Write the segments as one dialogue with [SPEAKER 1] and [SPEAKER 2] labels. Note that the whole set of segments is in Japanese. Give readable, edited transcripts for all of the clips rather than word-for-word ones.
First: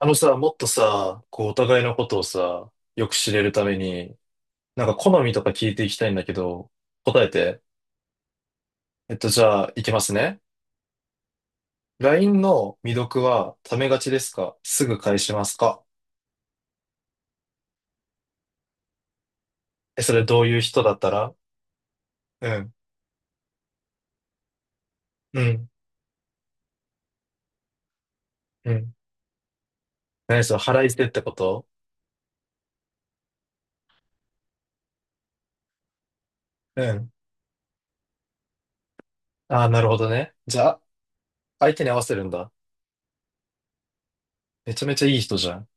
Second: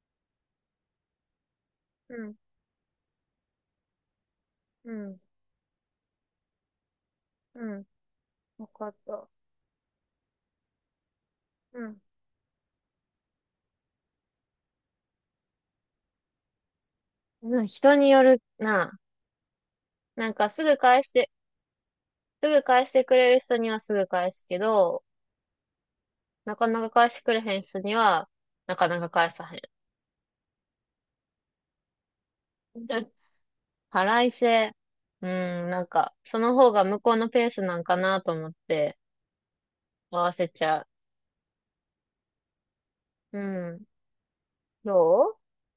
[SPEAKER 1] あのさ、もっとさ、こう、お互いのこ
[SPEAKER 2] う
[SPEAKER 1] とを
[SPEAKER 2] ん、
[SPEAKER 1] さ、よく知れるために、なん
[SPEAKER 2] う
[SPEAKER 1] か
[SPEAKER 2] ん、
[SPEAKER 1] 好みとか聞いていきたいんだけど、答えて。
[SPEAKER 2] うん。わかった。
[SPEAKER 1] じゃあ、いきますね。
[SPEAKER 2] うん。
[SPEAKER 1] LINE の未読は、ためがちですか？すぐ返しますか？
[SPEAKER 2] うん、人によるな。
[SPEAKER 1] え、それ
[SPEAKER 2] なん
[SPEAKER 1] どう
[SPEAKER 2] か
[SPEAKER 1] いう
[SPEAKER 2] すぐ
[SPEAKER 1] 人だっ
[SPEAKER 2] 返
[SPEAKER 1] た
[SPEAKER 2] して、
[SPEAKER 1] ら？う
[SPEAKER 2] すぐ
[SPEAKER 1] ん、
[SPEAKER 2] 返してくれる人にはすぐ返すけど、
[SPEAKER 1] うん、
[SPEAKER 2] なかなか返してくれへん人には、
[SPEAKER 1] う
[SPEAKER 2] なか
[SPEAKER 1] ん。
[SPEAKER 2] なか返さへん。
[SPEAKER 1] 何それ、腹いせってこと？
[SPEAKER 2] 払いせ、うん、なんか、その方
[SPEAKER 1] う
[SPEAKER 2] が向こ
[SPEAKER 1] ん。
[SPEAKER 2] うのペースなんかなと思って、
[SPEAKER 1] ああ、なるほど
[SPEAKER 2] 合わ
[SPEAKER 1] ね。
[SPEAKER 2] せ
[SPEAKER 1] じ
[SPEAKER 2] ち
[SPEAKER 1] ゃあ、
[SPEAKER 2] ゃ
[SPEAKER 1] 相手に合わせるんだ。
[SPEAKER 2] う。うん。
[SPEAKER 1] めちゃ
[SPEAKER 2] ど
[SPEAKER 1] めちゃいい人
[SPEAKER 2] う
[SPEAKER 1] じゃん。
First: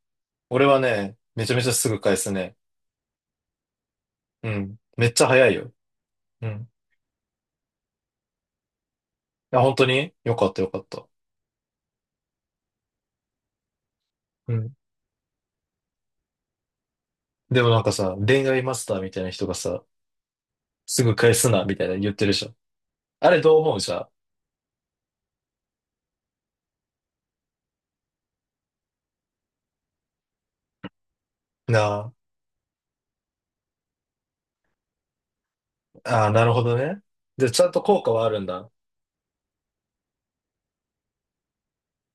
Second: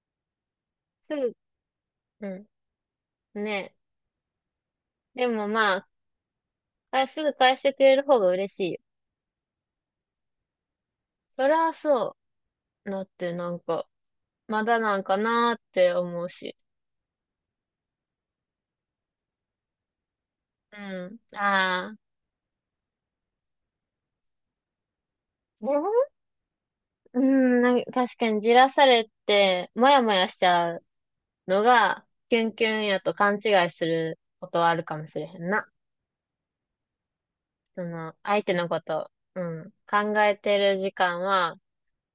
[SPEAKER 1] 俺は
[SPEAKER 2] す
[SPEAKER 1] ね、めちゃめちゃすぐ返
[SPEAKER 2] ぐ、
[SPEAKER 1] す
[SPEAKER 2] う
[SPEAKER 1] ね。
[SPEAKER 2] ん。ね。
[SPEAKER 1] うん。めっちゃ
[SPEAKER 2] でも
[SPEAKER 1] 早いよ。
[SPEAKER 2] まあ、
[SPEAKER 1] うん。
[SPEAKER 2] あ、すぐ返してくれる方が嬉しいよ。
[SPEAKER 1] あ、本当によかったよかった。
[SPEAKER 2] そりゃそう。だってなんか、
[SPEAKER 1] う
[SPEAKER 2] ま
[SPEAKER 1] ん。
[SPEAKER 2] だなんかなーって思うし。
[SPEAKER 1] でもなんかさ、恋愛マスターみたいな人がさ、す
[SPEAKER 2] う
[SPEAKER 1] ぐ返
[SPEAKER 2] ん。
[SPEAKER 1] すな、みたいな
[SPEAKER 2] あ
[SPEAKER 1] 言
[SPEAKER 2] あ。
[SPEAKER 1] ってるじゃん。あれどう思う？じゃ
[SPEAKER 2] でも、うん、なんか確かにじらされて、もやもやしちゃうの
[SPEAKER 1] ん。
[SPEAKER 2] が、
[SPEAKER 1] な
[SPEAKER 2] キュンキュンやと勘違いすることはあるかもしれへんな。
[SPEAKER 1] あ、ああ、なるほどね。で、ちゃんと
[SPEAKER 2] そ
[SPEAKER 1] 効果
[SPEAKER 2] の、
[SPEAKER 1] はある
[SPEAKER 2] 相
[SPEAKER 1] ん
[SPEAKER 2] 手の
[SPEAKER 1] だ。
[SPEAKER 2] こと、うん、考えてる時間は、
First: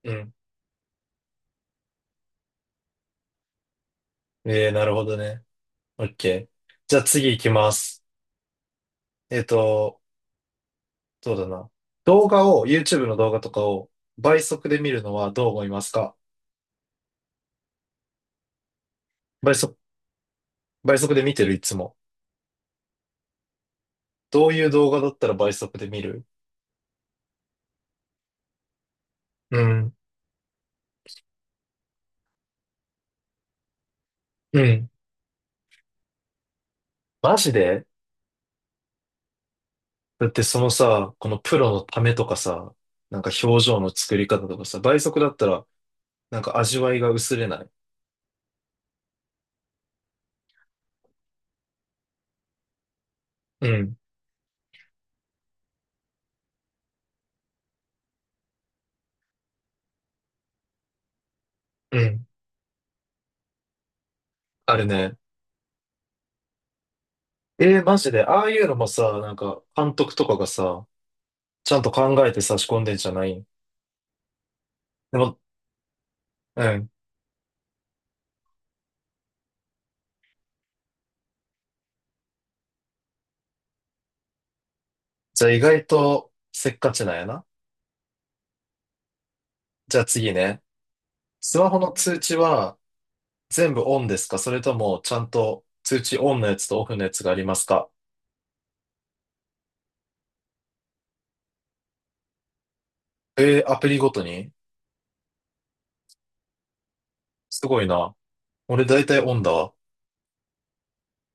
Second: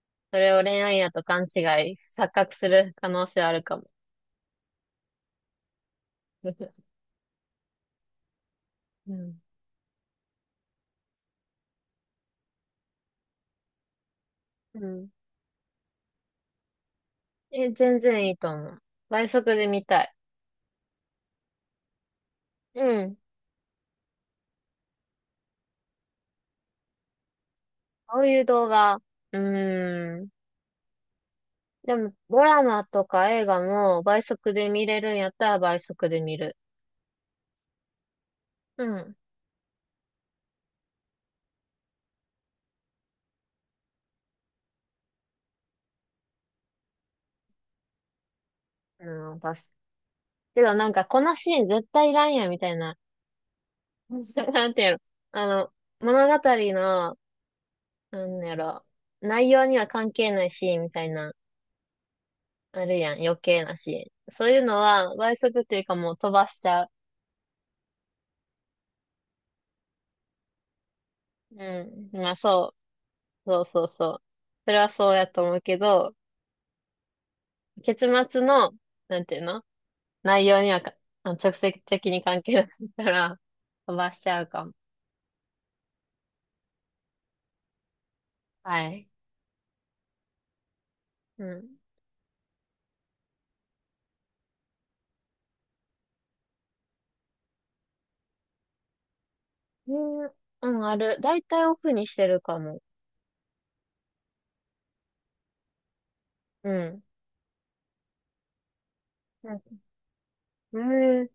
[SPEAKER 1] うん。
[SPEAKER 2] それを恋愛やと勘違い、錯覚する可能性はあるかも。
[SPEAKER 1] ええ、なるほどね。オッケー。じ ゃあ次行きます。
[SPEAKER 2] う
[SPEAKER 1] え
[SPEAKER 2] ん。
[SPEAKER 1] っと、そうだな。動画を、YouTube の動画とかを倍速で
[SPEAKER 2] う
[SPEAKER 1] 見る
[SPEAKER 2] ん。
[SPEAKER 1] のはどう思いますか？
[SPEAKER 2] え、全然いいと思う。倍
[SPEAKER 1] 倍
[SPEAKER 2] 速で
[SPEAKER 1] 速、
[SPEAKER 2] 見たい。
[SPEAKER 1] 倍速で見てるいつも。
[SPEAKER 2] うん。
[SPEAKER 1] どういう動画だったら倍速で見る？
[SPEAKER 2] こういう動画、う
[SPEAKER 1] うん。
[SPEAKER 2] ーん。でも、ドラマとか映画も倍速
[SPEAKER 1] う
[SPEAKER 2] で見
[SPEAKER 1] ん。
[SPEAKER 2] れるんやったら倍速で見る。
[SPEAKER 1] マジで。
[SPEAKER 2] うん。
[SPEAKER 1] だってそのさ、このプロのためとかさ、なんか表情の作り方とかさ、倍速だったら、なんか味わいが薄れない？
[SPEAKER 2] うん、確かけどなんか、このシーン絶対いらんやん、みたいな。
[SPEAKER 1] うん、
[SPEAKER 2] なんていうの。あの、物語の、なんやろ、内容には関係ないシーンみたいな、
[SPEAKER 1] うん。
[SPEAKER 2] あるやん、余計なシーン。そういう
[SPEAKER 1] あ
[SPEAKER 2] の
[SPEAKER 1] れね。
[SPEAKER 2] は、倍速っていうかもう飛ばしちゃう。
[SPEAKER 1] えー、マジで、ああいうのもさ、なんか監督とかがさ、ちゃん
[SPEAKER 2] う
[SPEAKER 1] と
[SPEAKER 2] ん。
[SPEAKER 1] 考
[SPEAKER 2] ま
[SPEAKER 1] え
[SPEAKER 2] あ、
[SPEAKER 1] て差し
[SPEAKER 2] そう。
[SPEAKER 1] 込んでんじゃない？
[SPEAKER 2] そうそうそう。それはそう
[SPEAKER 1] で
[SPEAKER 2] や
[SPEAKER 1] も、
[SPEAKER 2] と思うけど、
[SPEAKER 1] うん。
[SPEAKER 2] 結末の、なんていうの、内容にはか、直接的に関係なかったら、飛ばしちゃうかも。
[SPEAKER 1] じゃあ意外とせっかちなんやな。
[SPEAKER 2] はい。
[SPEAKER 1] じゃあ次ね。
[SPEAKER 2] う
[SPEAKER 1] スマ
[SPEAKER 2] ん。
[SPEAKER 1] ホの通知は全部オンですか？それともちゃんと通知オンのやつとオフのやつがありますか？
[SPEAKER 2] えーうん、ある。だいたいオフにしてるかも。
[SPEAKER 1] えー、アプリごとに？
[SPEAKER 2] うん。
[SPEAKER 1] すごいな。俺大体オンだ
[SPEAKER 2] なんか
[SPEAKER 1] わ。
[SPEAKER 2] えー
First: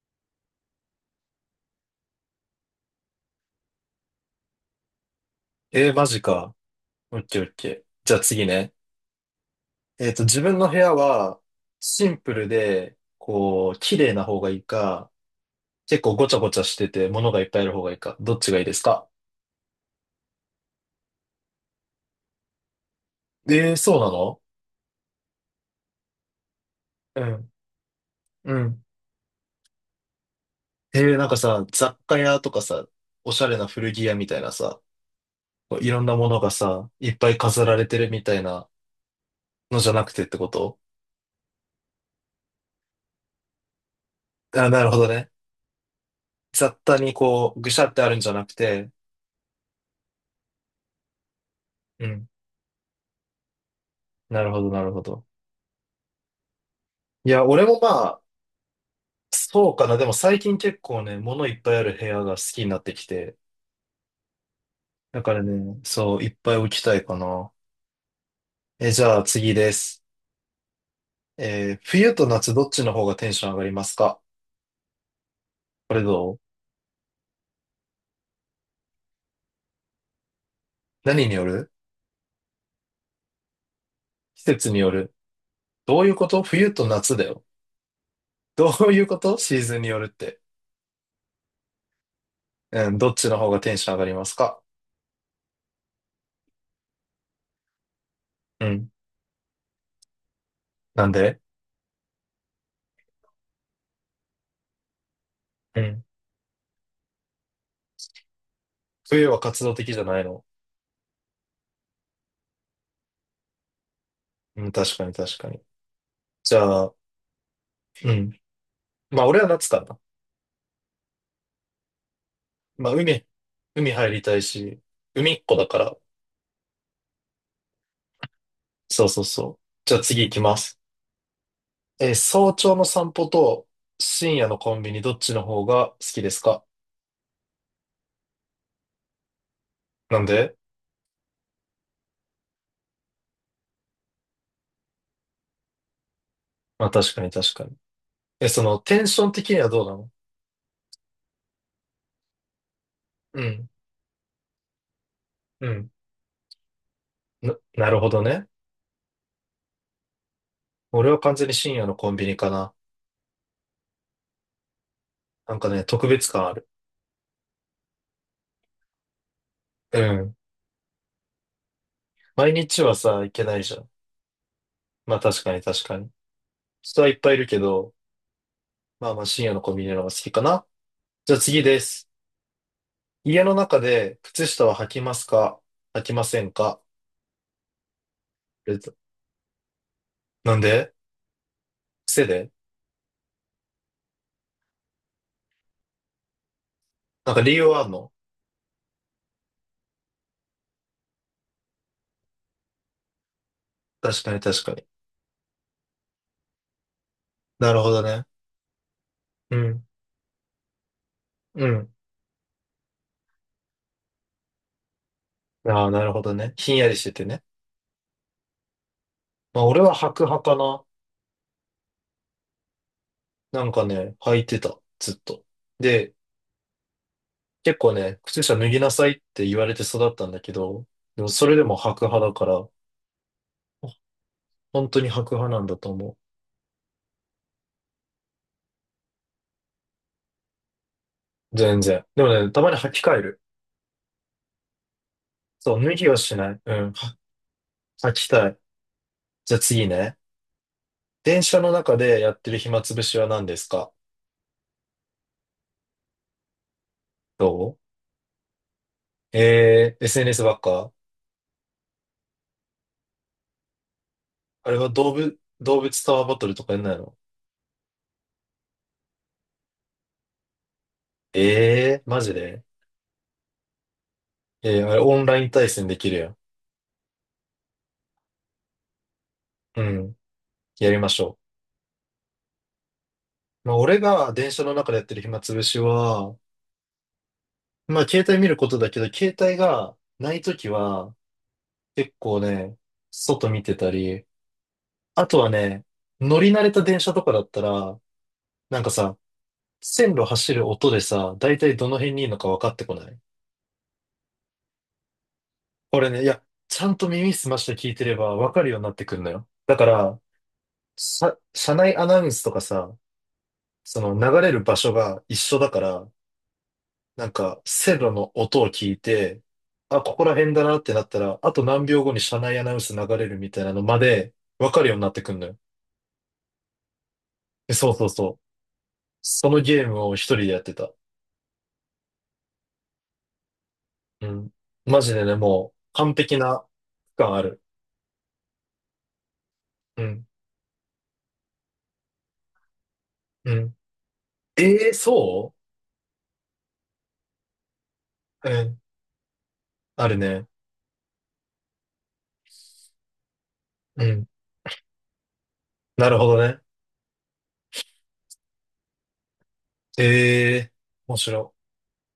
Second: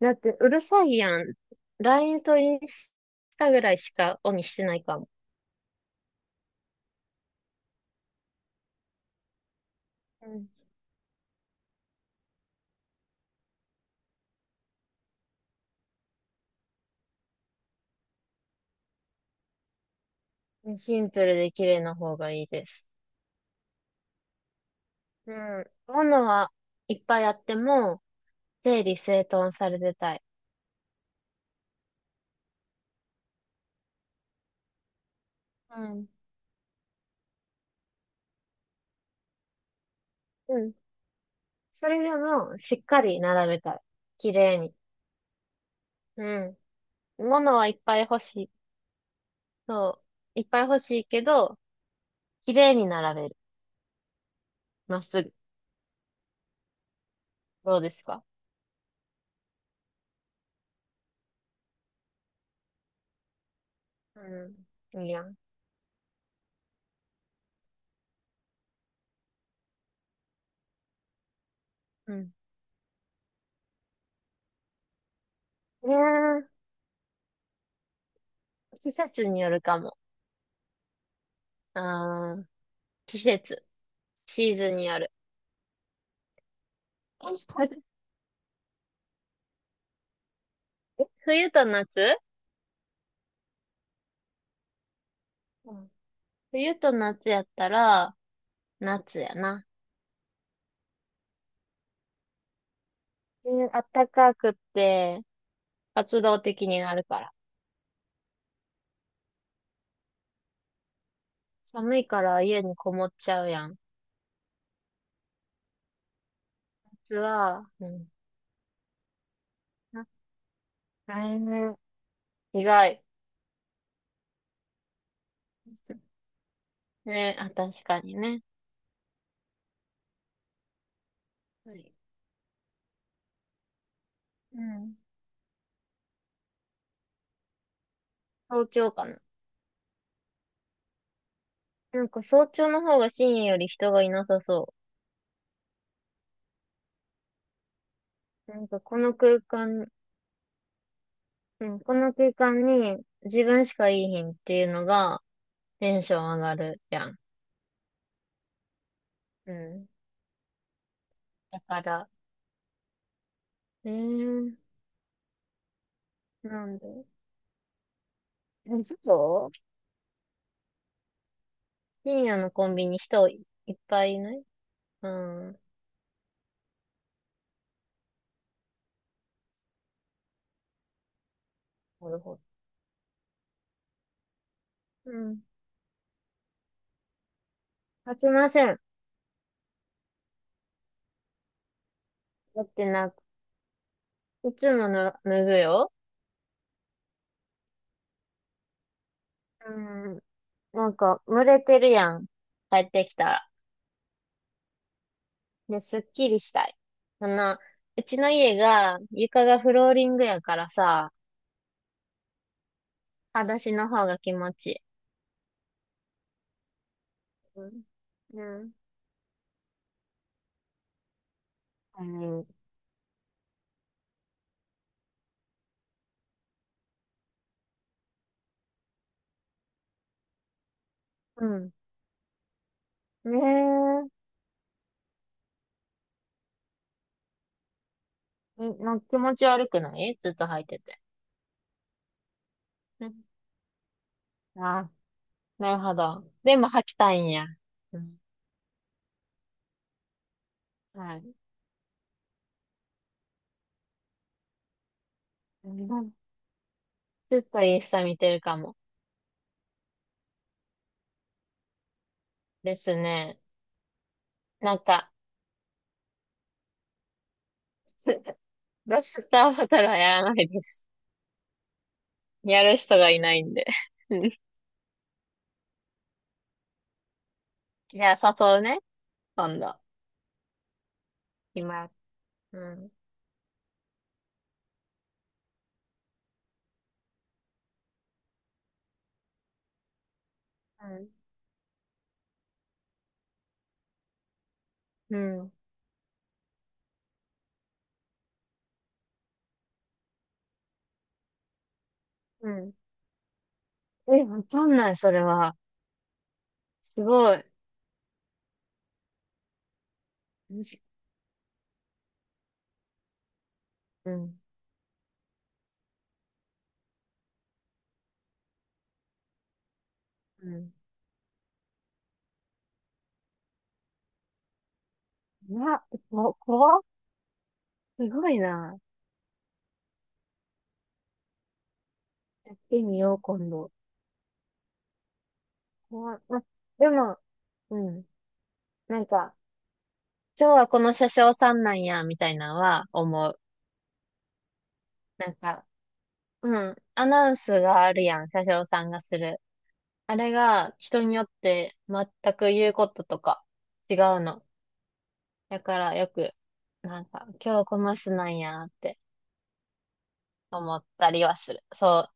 [SPEAKER 2] だって、うるさいやん。LINE とインスタぐらいしかオンにしてないかも。
[SPEAKER 1] えー、マジか。オッケーオッケー。じゃあ次ね。
[SPEAKER 2] う
[SPEAKER 1] 自分の部屋はシンプルで、こう、綺麗な方がいいか、結構ごちゃごちゃしてて物がいっぱいある方がいいか、どっちがいいですか？
[SPEAKER 2] ん。シンプルで綺麗な方がいいです。
[SPEAKER 1] えー、そうなの？
[SPEAKER 2] うん。ものはいっぱいあっても、
[SPEAKER 1] うん、う
[SPEAKER 2] 整
[SPEAKER 1] ん。
[SPEAKER 2] 理整頓されてたい。
[SPEAKER 1] えー、なんかさ、雑貨屋とかさ、おしゃれな古着屋みたいなさ、こ
[SPEAKER 2] う
[SPEAKER 1] ういろん
[SPEAKER 2] ん。
[SPEAKER 1] なものがさ、いっぱい飾られてるみたいなのじゃなくてってこ
[SPEAKER 2] うん。
[SPEAKER 1] と？
[SPEAKER 2] それでも、しっかり並べたい。綺麗
[SPEAKER 1] あ、
[SPEAKER 2] に。
[SPEAKER 1] なるほどね。
[SPEAKER 2] うん。
[SPEAKER 1] 雑多にこ
[SPEAKER 2] 物
[SPEAKER 1] う、
[SPEAKER 2] は
[SPEAKER 1] ぐ
[SPEAKER 2] い
[SPEAKER 1] し
[SPEAKER 2] っ
[SPEAKER 1] ゃっ
[SPEAKER 2] ぱい
[SPEAKER 1] てある
[SPEAKER 2] 欲
[SPEAKER 1] んじゃ
[SPEAKER 2] し
[SPEAKER 1] な
[SPEAKER 2] い。
[SPEAKER 1] くて、
[SPEAKER 2] そう。いっぱい欲しいけど、
[SPEAKER 1] うん。
[SPEAKER 2] 綺麗に並べる。
[SPEAKER 1] なるほど、なる
[SPEAKER 2] ま
[SPEAKER 1] ほ
[SPEAKER 2] っす
[SPEAKER 1] ど。
[SPEAKER 2] ぐ。
[SPEAKER 1] いや、俺も
[SPEAKER 2] どう
[SPEAKER 1] ま
[SPEAKER 2] です
[SPEAKER 1] あ、
[SPEAKER 2] か？
[SPEAKER 1] そうかな。でも最近結構ね、物いっぱいある部屋が好きになってきて。
[SPEAKER 2] うん。いい
[SPEAKER 1] だ
[SPEAKER 2] や
[SPEAKER 1] か
[SPEAKER 2] ん。
[SPEAKER 1] らね、そう、いっぱい置きたいかな。え、じゃあ次です。
[SPEAKER 2] う
[SPEAKER 1] 冬と
[SPEAKER 2] ん。
[SPEAKER 1] 夏どっちの方がテンション上がりますか？
[SPEAKER 2] う
[SPEAKER 1] これどう？
[SPEAKER 2] ー季節によるかも。
[SPEAKER 1] 何による？
[SPEAKER 2] あー季節。
[SPEAKER 1] 季
[SPEAKER 2] シー
[SPEAKER 1] 節
[SPEAKER 2] ズン
[SPEAKER 1] に
[SPEAKER 2] に
[SPEAKER 1] よ
[SPEAKER 2] よる。
[SPEAKER 1] る。どういうこと？冬と夏だよ。どういうこと？シーズンによるって。
[SPEAKER 2] 冬と夏。
[SPEAKER 1] うん、どっちの方がテンション上がりますか？
[SPEAKER 2] うん。冬と夏やったら、
[SPEAKER 1] うん。
[SPEAKER 2] 夏やな。
[SPEAKER 1] なんで？
[SPEAKER 2] うん、暖かくって、
[SPEAKER 1] うん。
[SPEAKER 2] 活動的になるから。
[SPEAKER 1] 冬は活動的じゃないの？
[SPEAKER 2] 寒いから家にこもっちゃうやん。
[SPEAKER 1] うん、確かに確かに。じゃあ、
[SPEAKER 2] 夏は、うん。
[SPEAKER 1] うん。まあ俺は夏かな。
[SPEAKER 2] あ、来年、意
[SPEAKER 1] まあ、
[SPEAKER 2] 外。
[SPEAKER 1] 海入りたいし、海っ子だから。
[SPEAKER 2] ね、あ、確かにね。
[SPEAKER 1] そうそうそう。じゃあ次行きます。
[SPEAKER 2] はい。
[SPEAKER 1] 早朝の散歩と深夜の
[SPEAKER 2] う
[SPEAKER 1] コンビ
[SPEAKER 2] ん。
[SPEAKER 1] ニどっちの方が好きですか？
[SPEAKER 2] 早朝かな。
[SPEAKER 1] なんで？
[SPEAKER 2] なんか早朝の方が深夜より人がいなさそ
[SPEAKER 1] まあ確かに確かに。え、
[SPEAKER 2] う。な
[SPEAKER 1] そ
[SPEAKER 2] ん
[SPEAKER 1] の
[SPEAKER 2] かこ
[SPEAKER 1] テン
[SPEAKER 2] の
[SPEAKER 1] ション
[SPEAKER 2] 空
[SPEAKER 1] 的にはどう
[SPEAKER 2] 間、
[SPEAKER 1] なの？
[SPEAKER 2] うん、この空間に
[SPEAKER 1] う
[SPEAKER 2] 自分
[SPEAKER 1] ん、
[SPEAKER 2] しかいいひんっていうのが
[SPEAKER 1] うん。
[SPEAKER 2] テンション上がるやん。
[SPEAKER 1] なるほどね。
[SPEAKER 2] うん。
[SPEAKER 1] 俺は完全に
[SPEAKER 2] だ
[SPEAKER 1] 深
[SPEAKER 2] か
[SPEAKER 1] 夜の
[SPEAKER 2] ら、
[SPEAKER 1] コンビニかな。
[SPEAKER 2] えー、
[SPEAKER 1] なんかね、特別感ある。
[SPEAKER 2] なんで、え、そう、
[SPEAKER 1] うん。
[SPEAKER 2] 深夜の
[SPEAKER 1] 毎
[SPEAKER 2] コン
[SPEAKER 1] 日
[SPEAKER 2] ビ
[SPEAKER 1] は
[SPEAKER 2] ニ
[SPEAKER 1] さ、
[SPEAKER 2] 人
[SPEAKER 1] 行
[SPEAKER 2] い
[SPEAKER 1] けないじ
[SPEAKER 2] っ
[SPEAKER 1] ゃん。
[SPEAKER 2] ぱいいない、う
[SPEAKER 1] まあ確か
[SPEAKER 2] ん。
[SPEAKER 1] に確かに。人はいっぱいいるけど、まあまあ深夜のコンビニの方が好きかな。じゃあ次です。
[SPEAKER 2] なるほど。
[SPEAKER 1] 家の中で靴下は履き
[SPEAKER 2] う
[SPEAKER 1] ます
[SPEAKER 2] ん。
[SPEAKER 1] か？履きませんか？
[SPEAKER 2] 勝ちません。
[SPEAKER 1] え？なんで？癖で？
[SPEAKER 2] だってな、いつもの脱ぐよ。
[SPEAKER 1] なんか理由はあんの？
[SPEAKER 2] うん。なんか、蒸れてるやん。帰ってきたら。
[SPEAKER 1] 確かに確かに。
[SPEAKER 2] で、すっきりしたい。あの、
[SPEAKER 1] なるほど
[SPEAKER 2] うち
[SPEAKER 1] ね。
[SPEAKER 2] の家が、床
[SPEAKER 1] う
[SPEAKER 2] がフ
[SPEAKER 1] ん。
[SPEAKER 2] ローリングやからさ、
[SPEAKER 1] うん。
[SPEAKER 2] 裸足の方が気持ちいい。
[SPEAKER 1] ああ、なるほどね。ひんやりしててね。
[SPEAKER 2] うん。うん、
[SPEAKER 1] まあ俺は履く派かな。
[SPEAKER 2] うん、
[SPEAKER 1] なんかね、履いてた。ずっと。で、結構ね、靴下脱ぎなさいって言われて育ったんだけど、でもそれでも履く派だから、
[SPEAKER 2] ね
[SPEAKER 1] 本当に履く派なんだと思
[SPEAKER 2] え。え、なんか気持ち悪くないずっと履いてて。
[SPEAKER 1] う。全然。でもね、たまに履き
[SPEAKER 2] う
[SPEAKER 1] 替え
[SPEAKER 2] ん、
[SPEAKER 1] る。
[SPEAKER 2] ああ、な
[SPEAKER 1] そ
[SPEAKER 2] る
[SPEAKER 1] う、脱
[SPEAKER 2] ほ
[SPEAKER 1] ぎは
[SPEAKER 2] ど。
[SPEAKER 1] しな
[SPEAKER 2] で
[SPEAKER 1] い。
[SPEAKER 2] も
[SPEAKER 1] う
[SPEAKER 2] 履
[SPEAKER 1] ん。
[SPEAKER 2] きた
[SPEAKER 1] は
[SPEAKER 2] いんや。う
[SPEAKER 1] 履
[SPEAKER 2] ん。
[SPEAKER 1] きたい。じゃあ次ね。
[SPEAKER 2] はい。
[SPEAKER 1] 電車の中でやってる暇つぶしは何ですか？
[SPEAKER 2] うん、ずっと
[SPEAKER 1] ど
[SPEAKER 2] インスタ見てるかも。
[SPEAKER 1] う？えー、SNS ばっか？
[SPEAKER 2] ですね。
[SPEAKER 1] あ
[SPEAKER 2] な
[SPEAKER 1] れ
[SPEAKER 2] ん
[SPEAKER 1] は
[SPEAKER 2] か、
[SPEAKER 1] 動物タワーバトルとかやんないの？
[SPEAKER 2] ロスターボトルはやらないです。
[SPEAKER 1] えー、マジ
[SPEAKER 2] や
[SPEAKER 1] で？
[SPEAKER 2] る人がいないんで。うん、
[SPEAKER 1] えー、あれオンライン対戦できるやん。
[SPEAKER 2] いや、誘うね。今度。
[SPEAKER 1] うん、やりましょ
[SPEAKER 2] 今、うん、
[SPEAKER 1] う。まあ、俺が電車の中でやってる暇つぶしは、まあ、携帯見ることだけど、携帯がないとき
[SPEAKER 2] うん、
[SPEAKER 1] は、結構ね、外見てたり、
[SPEAKER 2] う
[SPEAKER 1] あとは
[SPEAKER 2] ん、
[SPEAKER 1] ね、乗り慣れた電車とかだったら、なんかさ、線路走る音でさ、だいたいどの辺にいるのか
[SPEAKER 2] う
[SPEAKER 1] 分か
[SPEAKER 2] ん、
[SPEAKER 1] ってこない？
[SPEAKER 2] え、わかんない、それは。
[SPEAKER 1] これね、いや、ちゃん
[SPEAKER 2] す
[SPEAKER 1] と耳
[SPEAKER 2] ごい。
[SPEAKER 1] 澄まして聞いてればわかるようになってくるのよ。だから、
[SPEAKER 2] むし
[SPEAKER 1] さ、車内アナウンスとかさ、そ
[SPEAKER 2] う
[SPEAKER 1] の流
[SPEAKER 2] ん、
[SPEAKER 1] れる場所が一緒だから、なんか線路の音を聞いて、あ、ここら
[SPEAKER 2] う
[SPEAKER 1] 辺だ
[SPEAKER 2] ん。
[SPEAKER 1] なってなったら、あと何秒後に車内アナウンス流れるみたいなのまでわかるようになってくるのよ。
[SPEAKER 2] な、怖っ。
[SPEAKER 1] え、そうそ
[SPEAKER 2] す
[SPEAKER 1] うそ
[SPEAKER 2] ごい
[SPEAKER 1] う。
[SPEAKER 2] な。
[SPEAKER 1] そのゲームを一人でやってた。
[SPEAKER 2] やってみよう、今度。
[SPEAKER 1] うん。マジでね、もう完
[SPEAKER 2] 怖っ、
[SPEAKER 1] 璧
[SPEAKER 2] あ、
[SPEAKER 1] な
[SPEAKER 2] でも、
[SPEAKER 1] 区間ある。
[SPEAKER 2] うん。なんか、
[SPEAKER 1] うん。
[SPEAKER 2] 今日はこの車掌さんなんや、みたいなのは思う。
[SPEAKER 1] うん。ええ、
[SPEAKER 2] なん
[SPEAKER 1] そ
[SPEAKER 2] か、うん。アナウンスがあるやん、車
[SPEAKER 1] う。う
[SPEAKER 2] 掌
[SPEAKER 1] ん。
[SPEAKER 2] さんがする。
[SPEAKER 1] あ
[SPEAKER 2] あ
[SPEAKER 1] る
[SPEAKER 2] れ
[SPEAKER 1] ね。
[SPEAKER 2] が人によって全く言うこととか違
[SPEAKER 1] う
[SPEAKER 2] う
[SPEAKER 1] ん。
[SPEAKER 2] の。だから
[SPEAKER 1] な
[SPEAKER 2] よ
[SPEAKER 1] るほ
[SPEAKER 2] く、
[SPEAKER 1] どね。
[SPEAKER 2] なんか、今日この人なんやって
[SPEAKER 1] ええ、
[SPEAKER 2] 思った
[SPEAKER 1] 面
[SPEAKER 2] りはす
[SPEAKER 1] 白
[SPEAKER 2] る。そ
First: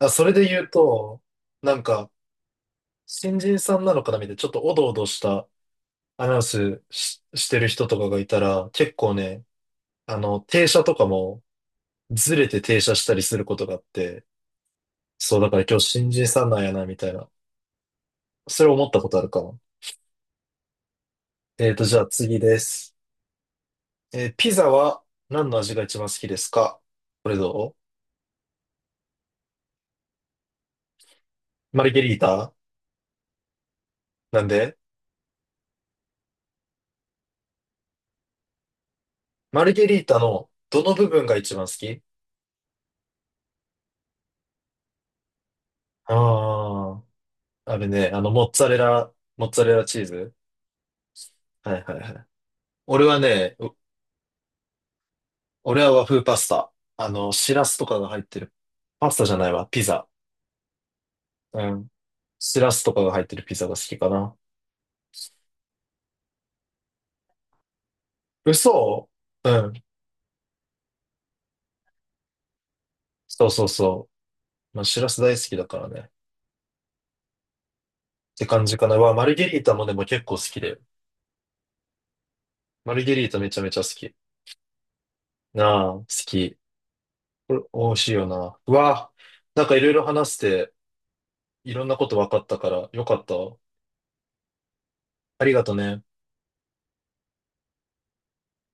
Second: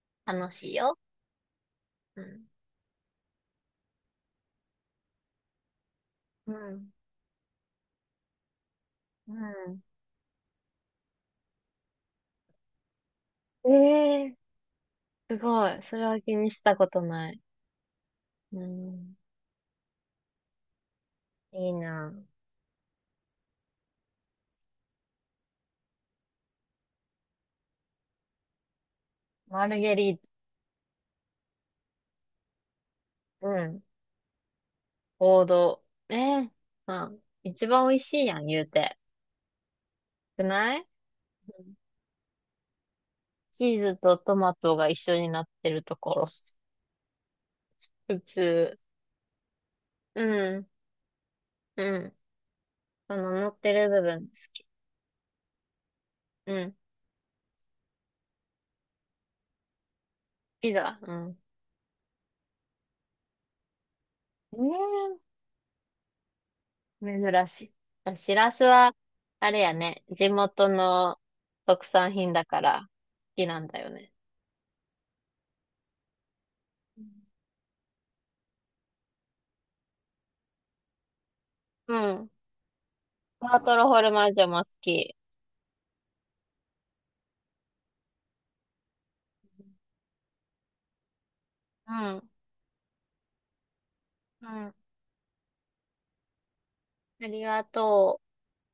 [SPEAKER 1] い。あ、それ
[SPEAKER 2] う、
[SPEAKER 1] で
[SPEAKER 2] 楽
[SPEAKER 1] 言
[SPEAKER 2] し
[SPEAKER 1] う
[SPEAKER 2] いよ。
[SPEAKER 1] と、なんか、
[SPEAKER 2] うん。
[SPEAKER 1] 新人さんなのかなみたいな、ちょっとおどおどしたアナウン
[SPEAKER 2] う
[SPEAKER 1] ス
[SPEAKER 2] ん。
[SPEAKER 1] してる人とかがいたら、結構
[SPEAKER 2] う
[SPEAKER 1] ね、
[SPEAKER 2] ん。
[SPEAKER 1] 停車とかもずれて停車したりすること
[SPEAKER 2] え
[SPEAKER 1] があって、
[SPEAKER 2] えー、
[SPEAKER 1] そう、
[SPEAKER 2] す
[SPEAKER 1] だから
[SPEAKER 2] ご
[SPEAKER 1] 今
[SPEAKER 2] い。
[SPEAKER 1] 日
[SPEAKER 2] それ
[SPEAKER 1] 新
[SPEAKER 2] は
[SPEAKER 1] 人
[SPEAKER 2] 気
[SPEAKER 1] さん
[SPEAKER 2] に
[SPEAKER 1] な
[SPEAKER 2] し
[SPEAKER 1] んや
[SPEAKER 2] た
[SPEAKER 1] な、
[SPEAKER 2] こ
[SPEAKER 1] み
[SPEAKER 2] と
[SPEAKER 1] たいな。
[SPEAKER 2] ない。う
[SPEAKER 1] それ思ったこと
[SPEAKER 2] ん。
[SPEAKER 1] あるかも。
[SPEAKER 2] いい
[SPEAKER 1] じゃあ
[SPEAKER 2] な。
[SPEAKER 1] 次です。ピザは何の味が一番好きですか？これど
[SPEAKER 2] マルゲリー
[SPEAKER 1] う？マルゲリータ。
[SPEAKER 2] タ、うん。
[SPEAKER 1] なんで？
[SPEAKER 2] 王道。ええ、まあ、一番美味しいやん、言うて。
[SPEAKER 1] マルゲリータ
[SPEAKER 2] く
[SPEAKER 1] の
[SPEAKER 2] な
[SPEAKER 1] ど
[SPEAKER 2] い、
[SPEAKER 1] の部分が一
[SPEAKER 2] う
[SPEAKER 1] 番好
[SPEAKER 2] ん、
[SPEAKER 1] き？
[SPEAKER 2] チーズとトマトが一緒になってると
[SPEAKER 1] あ
[SPEAKER 2] ころ。
[SPEAKER 1] あー。あれね、
[SPEAKER 2] 普通。
[SPEAKER 1] モッツァレラチー
[SPEAKER 2] う
[SPEAKER 1] ズ。
[SPEAKER 2] ん、
[SPEAKER 1] はいは
[SPEAKER 2] う
[SPEAKER 1] いは
[SPEAKER 2] ん。
[SPEAKER 1] い。俺は
[SPEAKER 2] 乗
[SPEAKER 1] ね、
[SPEAKER 2] ってる部分好き。
[SPEAKER 1] 俺は和風パス
[SPEAKER 2] う
[SPEAKER 1] タ。
[SPEAKER 2] ん。好
[SPEAKER 1] シラスとかが入ってる。パスタじゃないわ、ピザ。
[SPEAKER 2] きだ。うん。
[SPEAKER 1] うん。シラスとかが入ってるピザが好きかな。
[SPEAKER 2] ええ、珍しい。あ、しらすは、
[SPEAKER 1] 嘘。う
[SPEAKER 2] あれや
[SPEAKER 1] ん。
[SPEAKER 2] ね、地元の特産品だから好
[SPEAKER 1] そ
[SPEAKER 2] き
[SPEAKER 1] う
[SPEAKER 2] な
[SPEAKER 1] そ
[SPEAKER 2] ん
[SPEAKER 1] う
[SPEAKER 2] だよ
[SPEAKER 1] そ
[SPEAKER 2] ね。
[SPEAKER 1] う。まあ、シラス大好きだからね。
[SPEAKER 2] うん。
[SPEAKER 1] って感じかな。わ、マルゲリータもでも結構好きだよ。
[SPEAKER 2] うん、
[SPEAKER 1] マルゲリータめ
[SPEAKER 2] タ
[SPEAKER 1] ちゃ
[SPEAKER 2] ー
[SPEAKER 1] め
[SPEAKER 2] ト
[SPEAKER 1] ちゃ好
[SPEAKER 2] ルホル
[SPEAKER 1] き。
[SPEAKER 2] マージョも好き。
[SPEAKER 1] なあ、好き。これ、美味しいよな。うわ、なんかいろいろ話して、いろん
[SPEAKER 2] う
[SPEAKER 1] なこと
[SPEAKER 2] ん。
[SPEAKER 1] 分かったから、よかったわ。
[SPEAKER 2] うん。
[SPEAKER 1] ありがとね。
[SPEAKER 2] ありがとう。